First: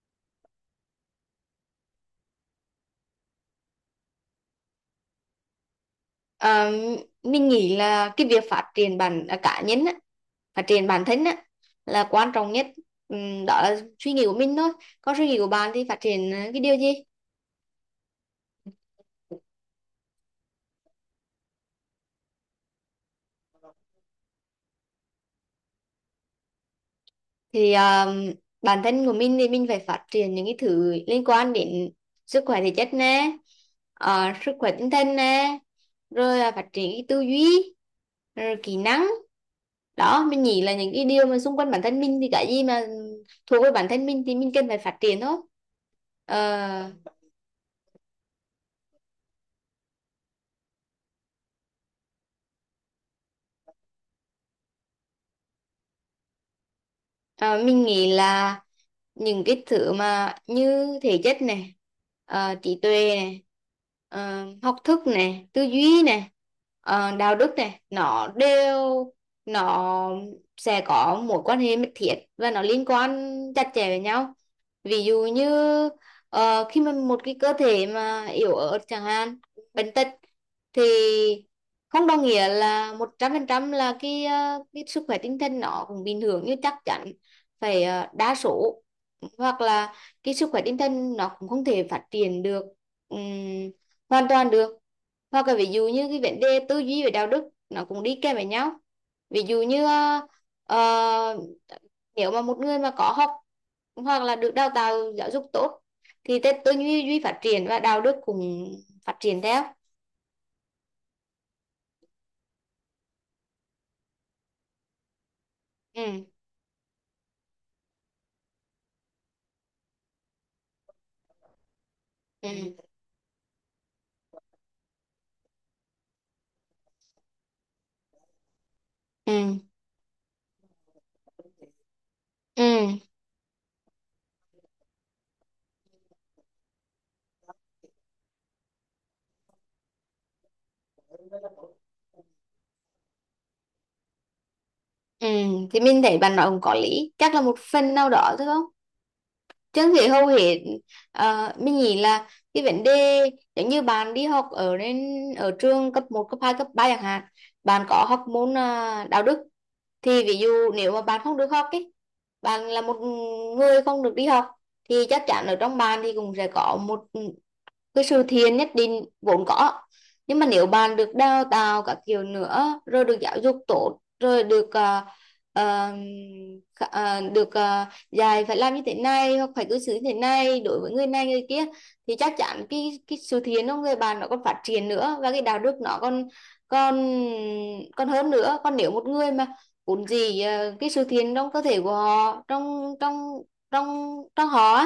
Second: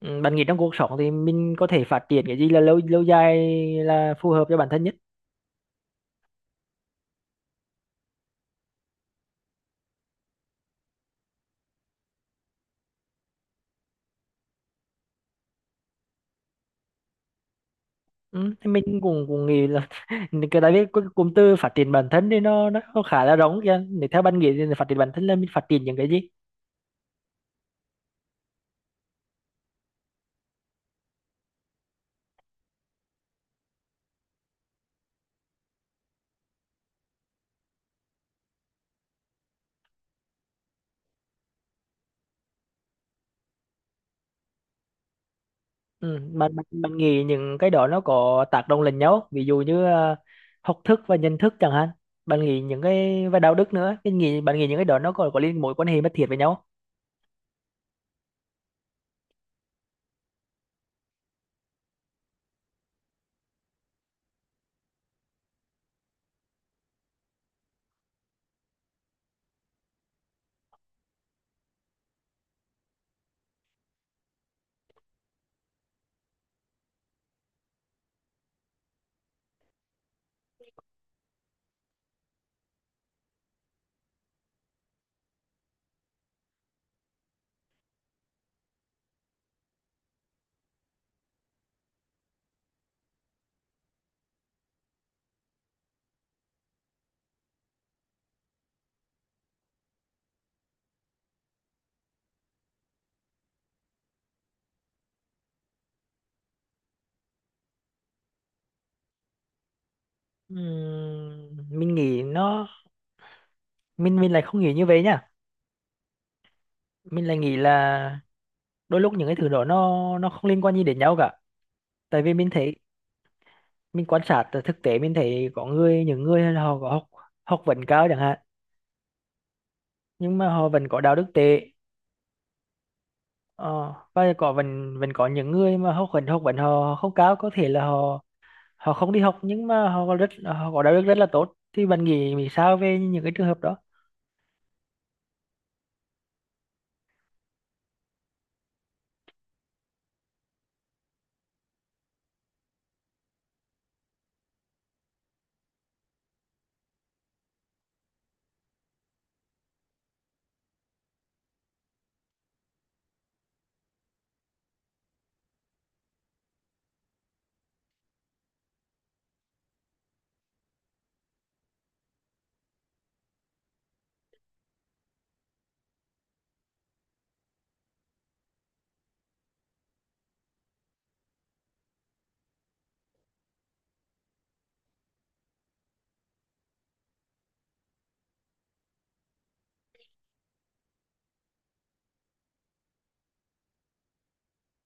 Ừ, bạn nghĩ trong cuộc sống thì mình có thể phát triển cái gì là lâu lâu dài là phù hợp cho bản thân nhất. Ờ, mình nghĩ là cái việc phát triển cá nhân á, phát triển bản thân á, là quan trọng nhất. Đó là suy nghĩ của mình thôi. Còn suy nghĩ của bạn thì phát triển cái điều gì? Ừ, thì mình cũng cũng nghĩ là tại vì cái cụm từ phát triển bản thân thì nó khá là rộng kìa. Để theo bạn nghĩ thì phát triển bản thân là mình phát triển những cái gì? Thì bản thân của mình thì mình phải phát triển những cái thứ liên quan đến sức khỏe thể chất nè, sức khỏe tinh thần nè, rồi là phát triển cái tư duy, rồi kỹ năng đó. Mình nghĩ là những cái điều mà xung quanh bản thân mình thì cái gì mà thuộc về bản thân mình thì mình cần phải phát triển thôi. Ừ, bạn, bạn Ờ, bạn nghĩ những cái đó nó có tác động lẫn nhau không? Ví dụ như học thức và nhận thức chẳng hạn, bạn nghĩ những cái và đạo đức nữa, mình nghĩ bạn nghĩ những cái đó nó có liên mối quan hệ mật thiết với nhau không? Ờ, mình nghĩ là những cái thứ mà như thể chất này, trí tuệ này, học thức này, tư duy này, đạo đức này, nó sẽ có mối quan hệ mật thiết và nó liên quan chặt chẽ với nhau. Ví dụ như khi mà một cái cơ thể mà yếu ớt chẳng hạn, bệnh tật, thì không đồng nghĩa là 100% là cái sức khỏe tinh thần nó cũng bình thường. Như chắc chắn phải đa số, hoặc là cái sức khỏe tinh thần nó cũng không thể phát triển được ừm, hoàn toàn được. Hoặc là ví dụ như cái vấn đề tư duy về đạo đức, nó cũng đi kèm với nhau. Ví dụ như ờ, nếu mà một người mà có học hoặc là được đào tạo giáo dục tốt thì tư tư duy duy phát triển và đạo đức cũng phát triển theo. Mình nghĩ nó, mình lại không nghĩ như vậy nha. Ừ. Mình lại nghĩ là đôi lúc những cái thứ đó nó không liên quan gì đến nhau cả. Tại vì mình thấy, Ừ. mình quan sát từ thực tế, mình thấy có người, những người là họ có học, học vấn cao chẳng hạn, Ừ. nhưng mà họ vẫn có đạo đức tệ. Ừ. Ờ, và có vẫn vẫn có những người mà học vấn họ không cao, có thể là họ, họ không đi học, nhưng mà họ có rất, họ có đạo đức rất là tốt. Thì bạn nghĩ nghĩ sao về những cái trường hợp đó? Ừ. Thì mình thấy bạn nói cũng có lý, chắc là một phần nào đó thôi không. Trương Thị hầu hết, mình nghĩ là cái vấn đề giống như bạn đi học ở trường cấp một cấp 2 cấp 3 chẳng hạn, bạn có học môn đạo đức. Thì ví dụ nếu mà bạn không được học ấy, bạn là một người không được đi học, thì chắc chắn ở trong bạn thì cũng sẽ có một cái sự thiện nhất định vốn có. Nhưng mà nếu bạn được đào tạo các kiểu nữa, rồi được giáo dục tốt, rồi được ờ, ờ, khả- ờ, được ờ, dạy phải làm như thế này hoặc phải cư xử như thế này đối với người này người kia, thì chắc chắn cái sự thiện của người bạn nó còn phát triển nữa và cái đạo đức nó còn còn còn hơn nữa. Còn nếu một người mà vốn cái sự thiện trong cơ thể của họ, trong trong trong trong họ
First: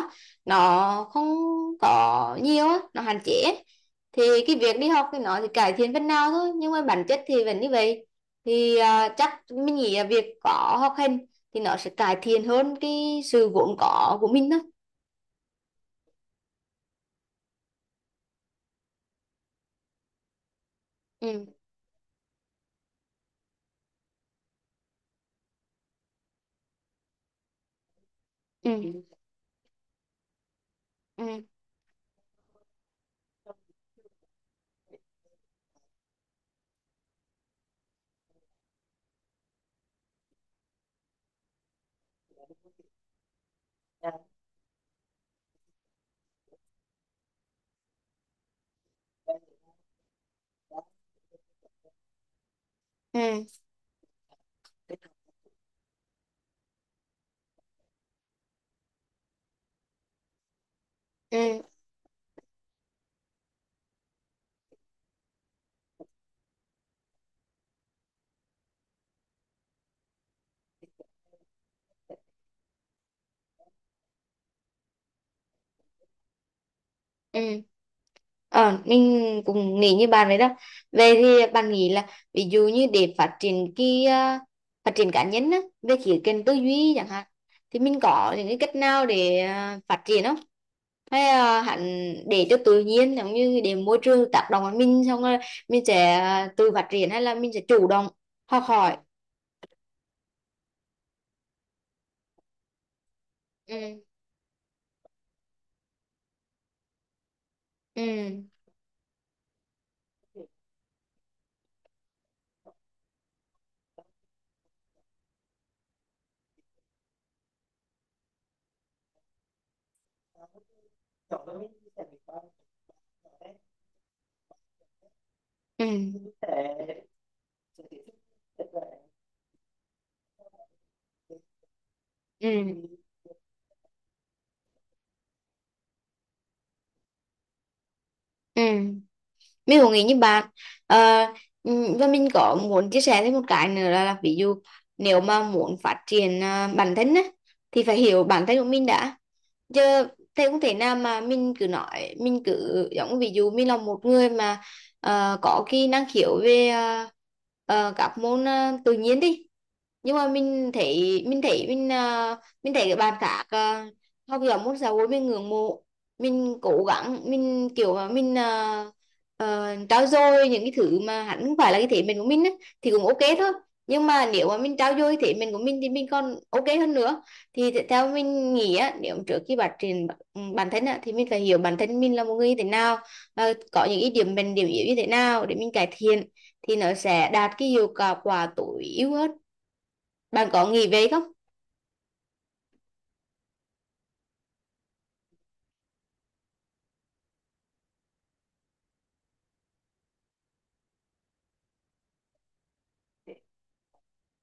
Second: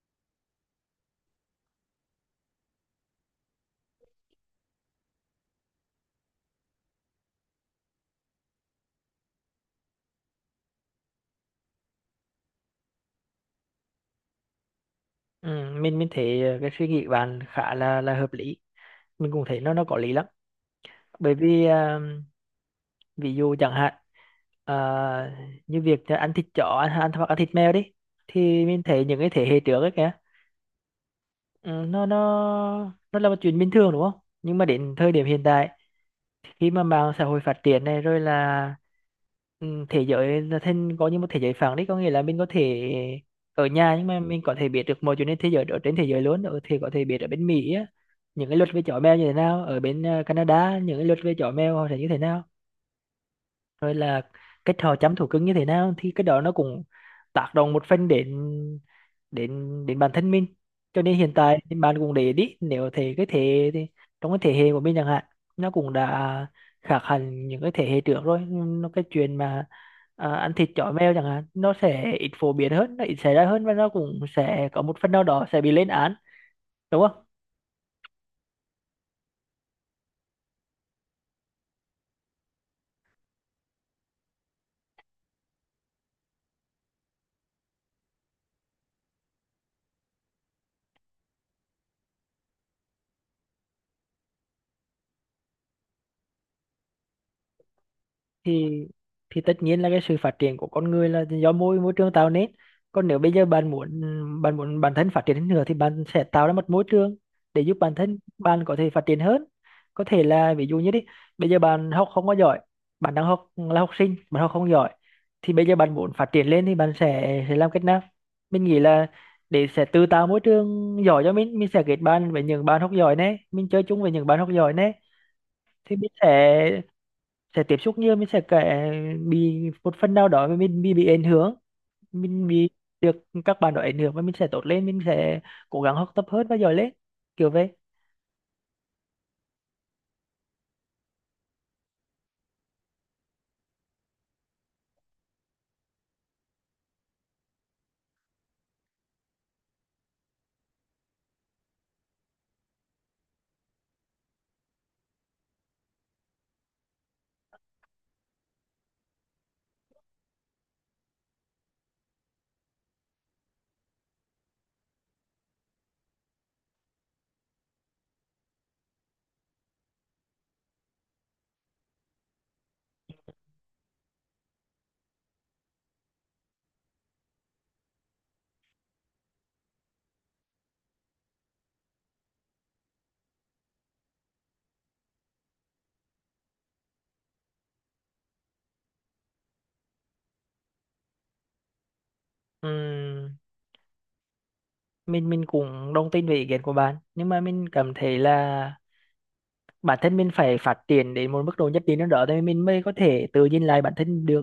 nó không có nhiều á, nó hạn chế, thì cái việc đi học thì cải thiện phần nào thôi, nhưng mà bản chất thì vẫn như vậy. Thì chắc mình nghĩ là việc có học hành thì nó sẽ cải thiện hơn cái sự vốn có của mình đó. ừ, mình thấy cái suy nghĩ của bạn khá là hợp lý, mình cũng thấy nó có lý lắm. Bởi Ừ. vì ví dụ chẳng hạn, ờ, như việc ăn thịt chó, ăn hoặc ăn thịt mèo đi, thì mình Ừ. thấy những cái thế hệ trước ấy kìa, Ừ. ừ, nó là một chuyện bình thường đúng không? Nhưng mà đến thời điểm hiện tại, khi mà mạng xã hội phát triển này, rồi là, ừ, thế giới là thêm có như một thế giới phẳng đấy, có nghĩa là mình có thể ở nhà nhưng mà mình có thể biết được mọi chuyện trên thế giới, ở trên thế giới luôn, ở thì có thể biết ở bên Mỹ á, những cái luật về chó mèo như thế nào, ở bên Canada những cái luật về chó mèo họ sẽ như thế nào, Ừ. rồi là cái trò chăm thú cưng như thế nào. Thì cái đó nó cũng tác động một phần đến, đến, đến bản thân mình. Cho nên hiện Ừ. tại Ừ. thì bạn cũng để ý, nếu thế cái thế thì trong cái thế hệ của mình chẳng hạn, nó cũng đã khác hẳn những cái thế hệ trước rồi. Nó cái chuyện mà ăn thịt chó mèo chẳng hạn, nó sẽ ít phổ biến hơn, nó ít xảy ra hơn, và nó cũng sẽ có một phần nào đó sẽ bị lên án, đúng không? Ừ. Ờ, mình cũng nghĩ như bạn vậy đó. Về thì bạn nghĩ là, ví dụ như để phát triển phát triển cá nhân á, về khía cạnh tư duy chẳng hạn, thì mình có những cái cách nào để phát triển không? Hay hẳn để cho tự nhiên, giống như để môi trường tác động vào mình xong rồi mình sẽ tự phát triển, hay là mình sẽ chủ động học thì hỏi? thì tất nhiên là cái sự phát triển của con người là do môi môi trường tạo nên. Còn nếu bây giờ bạn muốn, Ừ. bạn muốn bản thân phát triển hơn nữa, thì bạn sẽ tạo ra một môi trường để giúp bản thân Ừ. bạn có thể phát triển hơn. Có thể là ví dụ như đi, bây giờ bạn học không có giỏi, bạn đang học là học sinh, bạn học không giỏi, thì bây giờ bạn muốn phát triển lên thì bạn sẽ làm cách nào? Mình nghĩ là để sẽ tự tạo môi trường giỏi cho mình sẽ kết bạn với những bạn học giỏi này, mình chơi chung với những bạn học giỏi này, thì mình sẽ Ừ. sẽ tiếp xúc nhiều, mình sẽ kể, bị một phần nào đó mà mình bị ảnh hưởng, mình Ừ. bị được các bạn đó ảnh hưởng, và mình sẽ tốt lên, mình sẽ cố gắng học tập hơn và giỏi lên, kiểu vậy. Ừ. Mình cũng nghĩ như bạn. Ờ, và mình có muốn chia sẻ thêm một cái nữa là ví dụ nếu mà muốn phát triển bản thân á, thì phải hiểu bản thân của mình đã chứ. Thế không thể nào mà mình cứ nói, mình cứ giống ví dụ mình là một người mà có cái năng khiếu về các môn tự nhiên đi, nhưng mà mình thấy các bạn khác học giỏi môn xã hội, mình ngưỡng mộ, mình cố gắng, mình kiểu mà mình trau dồi những cái thứ mà hẳn không phải là cái thế mạnh của mình á, thì cũng ok thôi. Nhưng mà nếu mà mình trau dồi thế mạnh của mình thì mình còn ok hơn nữa. Thì theo mình nghĩ á, nếu trước khi phát triển bản thân á, thì mình phải hiểu bản thân mình là một người như thế nào và có những cái điểm mạnh điểm yếu như thế nào để mình cải thiện, thì nó sẽ đạt cái hiệu quả quả tối ưu hơn. Bạn có nghĩ vậy không? Ừm, mình cũng đồng tin về ý kiến của bạn, nhưng mà mình cảm thấy là bản thân mình phải phát triển đến một mức độ nhất định nào đó thì mình mới có thể tự nhìn lại bản thân được,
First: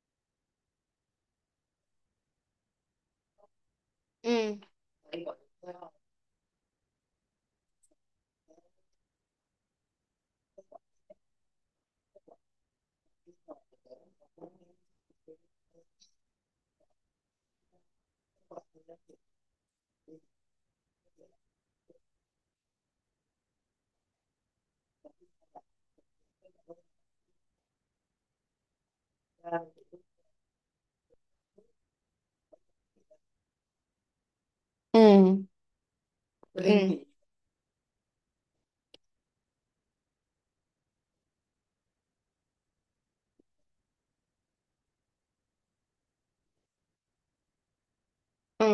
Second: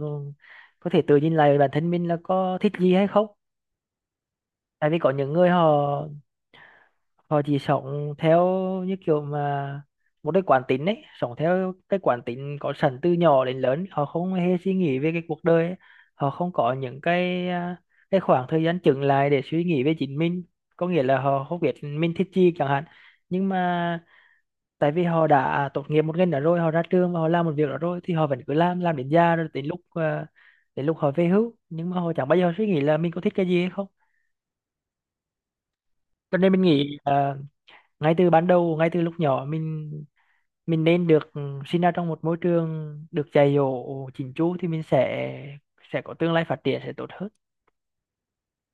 có thể tự nhìn lại bản thân mình là có thích gì hay không. Ừ. Tại vì có những người họ, họ chỉ sống theo như kiểu mà một cái quán tính ấy, sống theo cái quán tính có sẵn từ nhỏ đến lớn, họ không hề suy nghĩ về cái cuộc đời ấy. Họ không có những cái cái khoảng thời gian chững lại để suy nghĩ về chính mình, có nghĩa là họ không biết mình thích gì chẳng hạn. Nhưng mà tại vì họ đã tốt nghiệp một ngành đó rồi, họ ra trường và họ làm một việc đó rồi, thì họ vẫn cứ làm đến già, rồi đến lúc đến lúc họ về hưu, nhưng mà họ chẳng bao giờ suy nghĩ là mình có thích cái gì hay không. Ừ. Cho nên mình nghĩ Ừ. Ngay từ ban đầu, ngay từ lúc nhỏ, mình nên được sinh ra trong một môi trường được dạy dỗ chỉnh chu, thì mình sẽ có tương lai phát triển sẽ tốt hơn. Ừ.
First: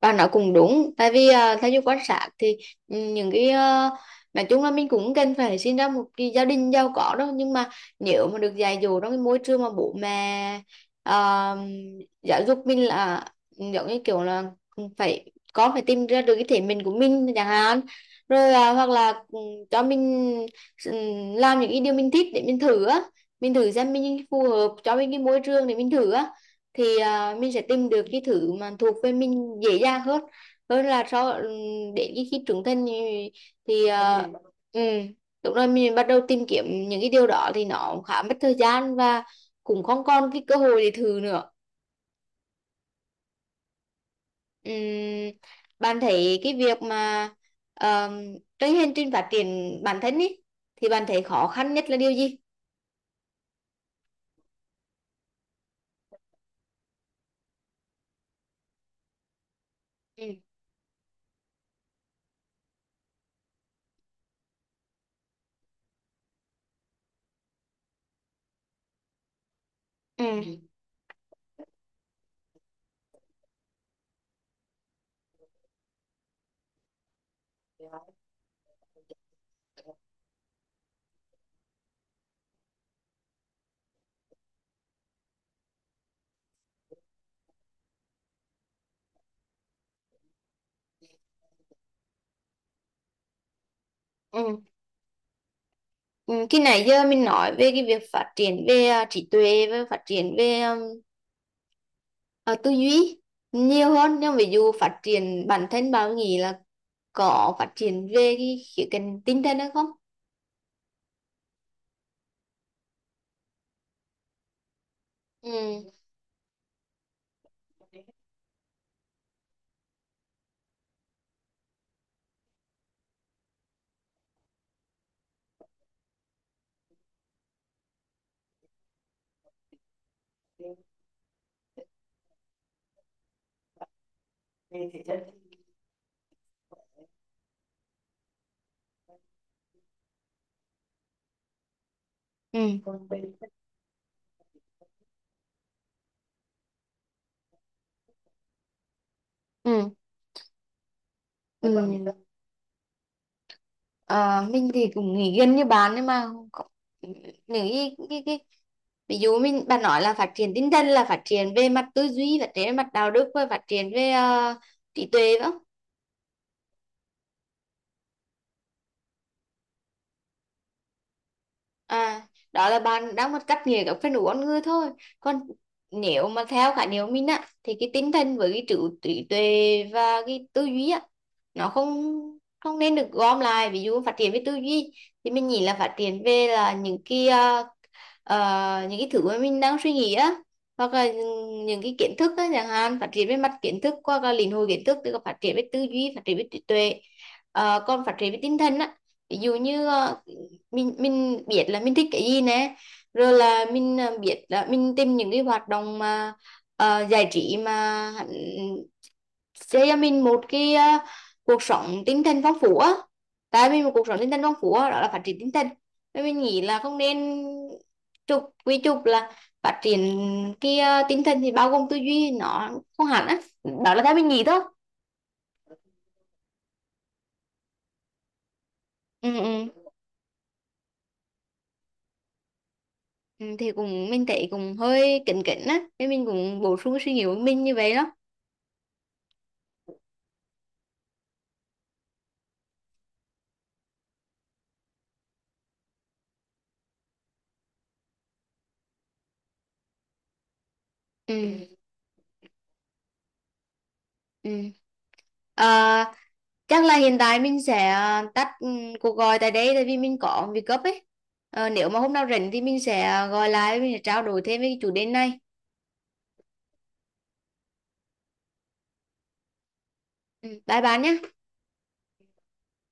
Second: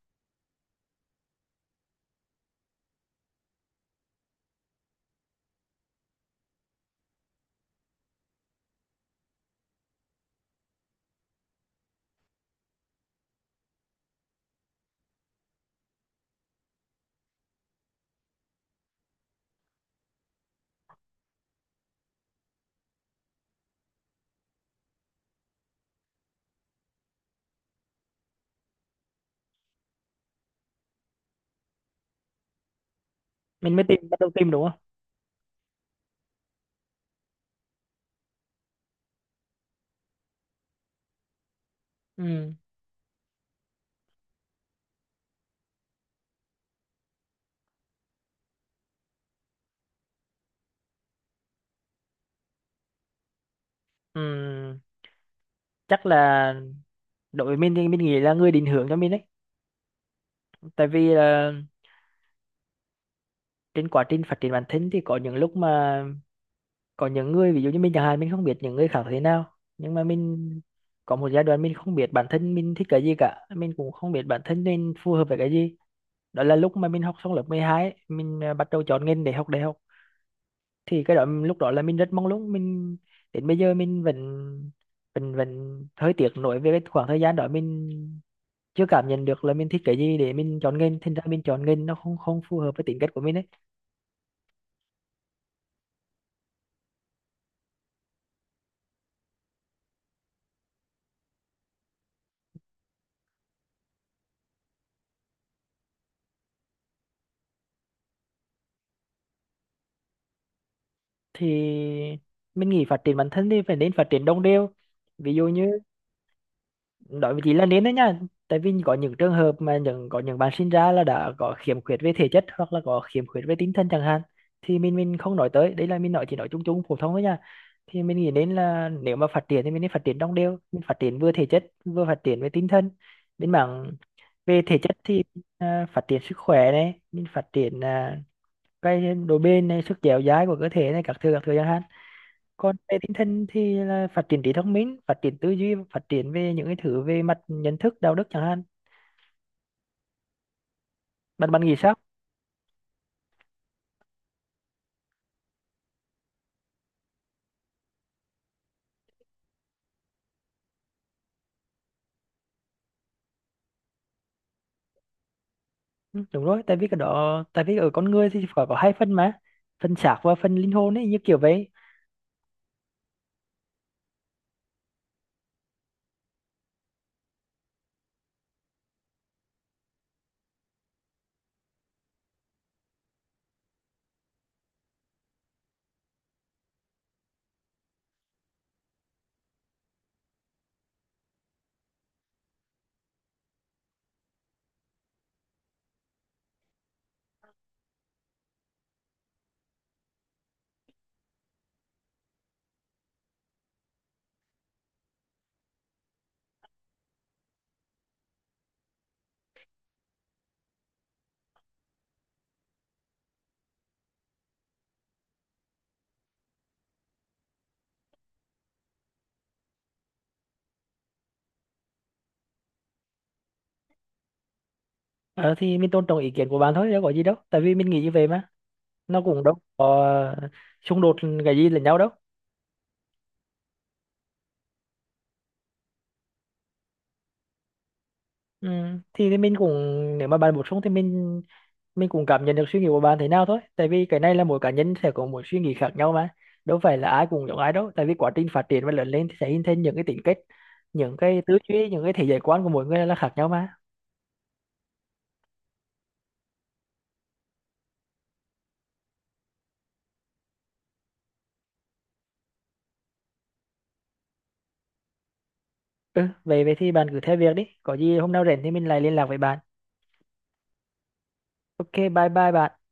Bà nói cũng đúng. Tại vì theo như quan sát thì, những cái nói chung là, mình cũng cần phải sinh ra một cái gia đình giàu có đâu, nhưng mà nếu mà được dạy dỗ trong cái môi trường mà bố mẹ à, giáo dục mình là, giống như kiểu là con phải tìm ra được cái thể mình của mình chẳng hạn, rồi hoặc là cho mình ừ, làm những cái điều mình thích để mình thử á, mình thử xem mình phù hợp, cho mình cái môi trường để mình thử á, thì mình sẽ tìm được cái thứ mà thuộc về mình dễ dàng hơn, hơn là so để cái khi trưởng thành thì, Mình mới thì tìm, bắt à, đầu tìm, đúng không? ừ. Đúng rồi, mình bắt đầu tìm kiếm những cái điều đó thì nó khá mất thời gian, và cũng không còn cái cơ hội để thử nữa. Ừ. Ừm, bạn thấy cái việc mà cái hành trình phát triển bản thân ý, thì bạn thấy khó khăn nhất là điều gì? Ừ. Chắc là đối với mình thì mình nghĩ là người định hướng cho mình đấy. Ừ. Tại vì là trên quá trình phát triển bản thân thì có những lúc mà, có những người, ví dụ như mình chẳng hạn, mình không biết những người khác thế nào, nhưng mà Ừ. mình có một giai đoạn mình không biết bản thân mình thích cái gì cả, mình cũng không biết bản thân mình phù hợp với cái gì. Đó là lúc mà mình học xong lớp 12 ấy, mình bắt đầu chọn ngành để học đại học. Thì cái đó lúc đó là mình rất mong muốn mình, đến bây giờ mình vẫn, vẫn hơi tiếc nuối về cái khoảng thời gian đó, mình chưa cảm nhận được là mình thích cái gì để mình chọn nghề, thành ra mình chọn nghề nó không không phù hợp với tính cách của mình ấy. Ừ. Ừ. Khi nãy giờ mình nói về cái việc phát triển về trí tuệ và phát triển về Ờ, tư duy nhiều hơn, nhưng ví dụ phát triển bản thân, bạn nghĩ là có phát triển về cái khía cạnh tinh thần hay không? Thì mình nghĩ phát triển bản thân thì phải nên phát triển đồng đều, ví dụ như Ừ. nói với chị là nên đấy nha. Tại vì có những trường hợp mà những, có những bạn sinh ra là đã có khiếm khuyết về thể chất hoặc là có khiếm khuyết về tinh thần chẳng hạn, thì mình không nói tới đấy, là mình nói chỉ nói chung chung phổ thông thôi nha. Thì mình nghĩ đến là nếu mà phát triển thì mình nên phát triển đồng đều, mình phát triển vừa thể chất vừa phát triển về tinh thần. Bên mảng về thể chất thì phát triển sức khỏe này, mình phát triển cái độ bền này, sức dẻo dai của cơ thể này, các thứ chẳng hạn. Còn Ừ. về tinh thần thì là phát triển trí thông minh, phát triển tư duy, phát triển về những cái thứ về mặt nhận thức, đạo đức chẳng hạn. Ừ. Bạn bạn Thế. nghĩ Ừ. sao? Ờ, mình thì cũng nghĩ gần như bạn, nhưng mà có- những cái ví dụ, bạn nói là phát triển tinh thần là phát triển về mặt tư duy, phát triển về mặt đạo đức và phát triển về trí tuệ phải? Ừ, đúng rồi, tại vì cái đó, tại vì ở con người thì phải có hai phần mà, phần xác và phần linh hồn ấy, như kiểu vậy. À, đó là bạn đang một cách nghĩa các phần ứng con người thôi. Còn nếu mà theo khái niệm mình á, thì cái tinh thần với cái trí trí tuệ và cái tư duy á, nó không không nên được gom lại. Ví dụ phát triển về tư duy thì mình nghĩ là phát triển là những cái thứ mà mình đang suy nghĩ á, hoặc là những cái kiến thức á chẳng hạn, phát triển về mặt kiến thức qua các lĩnh hội kiến thức, tức là phát triển về tư duy, phát triển về trí tuệ. Còn phát triển về tinh thần á, ví dụ như mình biết là mình thích cái gì nè, rồi là mình biết là mình tìm những cái hoạt động mà giải trí mà hẳn sẽ cho mình một cái cuộc sống tinh thần phong phú á. Tại vì một cuộc sống tinh thần phong phú á, đó là phát triển tinh thần. Nên mình nghĩ là không nên trục là phát triển cái tinh thần thì bao gồm tư duy, nó không hẳn á. Đó là theo mình nghĩ thôi. Ờ, thì mình tôn trọng ý kiến của bạn thôi, đâu có gì đâu, tại vì mình nghĩ như vậy mà, nó Ừ, cũng đâu ừ. có xung đột cái gì lẫn nhau đâu. Ừ, thì cũng mình thấy cũng hơi kính kính á, nên mình cũng bổ sung suy nghĩ của mình như vậy đó. Ừ. Thì mình cũng, nếu mà bạn bổ sung thì mình cũng cảm nhận được suy nghĩ của bạn thế nào thôi, tại vì cái này là mỗi cá nhân sẽ có một suy nghĩ khác nhau mà, đâu phải là ai cũng giống ai đâu, tại vì quá trình phát triển và lớn lên thì sẽ hình thành những cái tính cách, những cái tư Ừ, duy, những cái thế giới quan của mỗi người là khác nhau mà. ừ. Ờ, chắc là hiện tại mình sẽ tắt cuộc gọi tại đây, tại vì mình có việc gấp ấy. Nếu mà hôm nào rảnh thì mình sẽ gọi lại, mình sẽ trao đổi thêm về cái chủ đề này. Ừ về về thì bạn cứ theo việc đi, có gì hôm nào rảnh thì mình lại liên lạc với bạn. Ừ, bye bye nhé. Ok, bye bye bạn.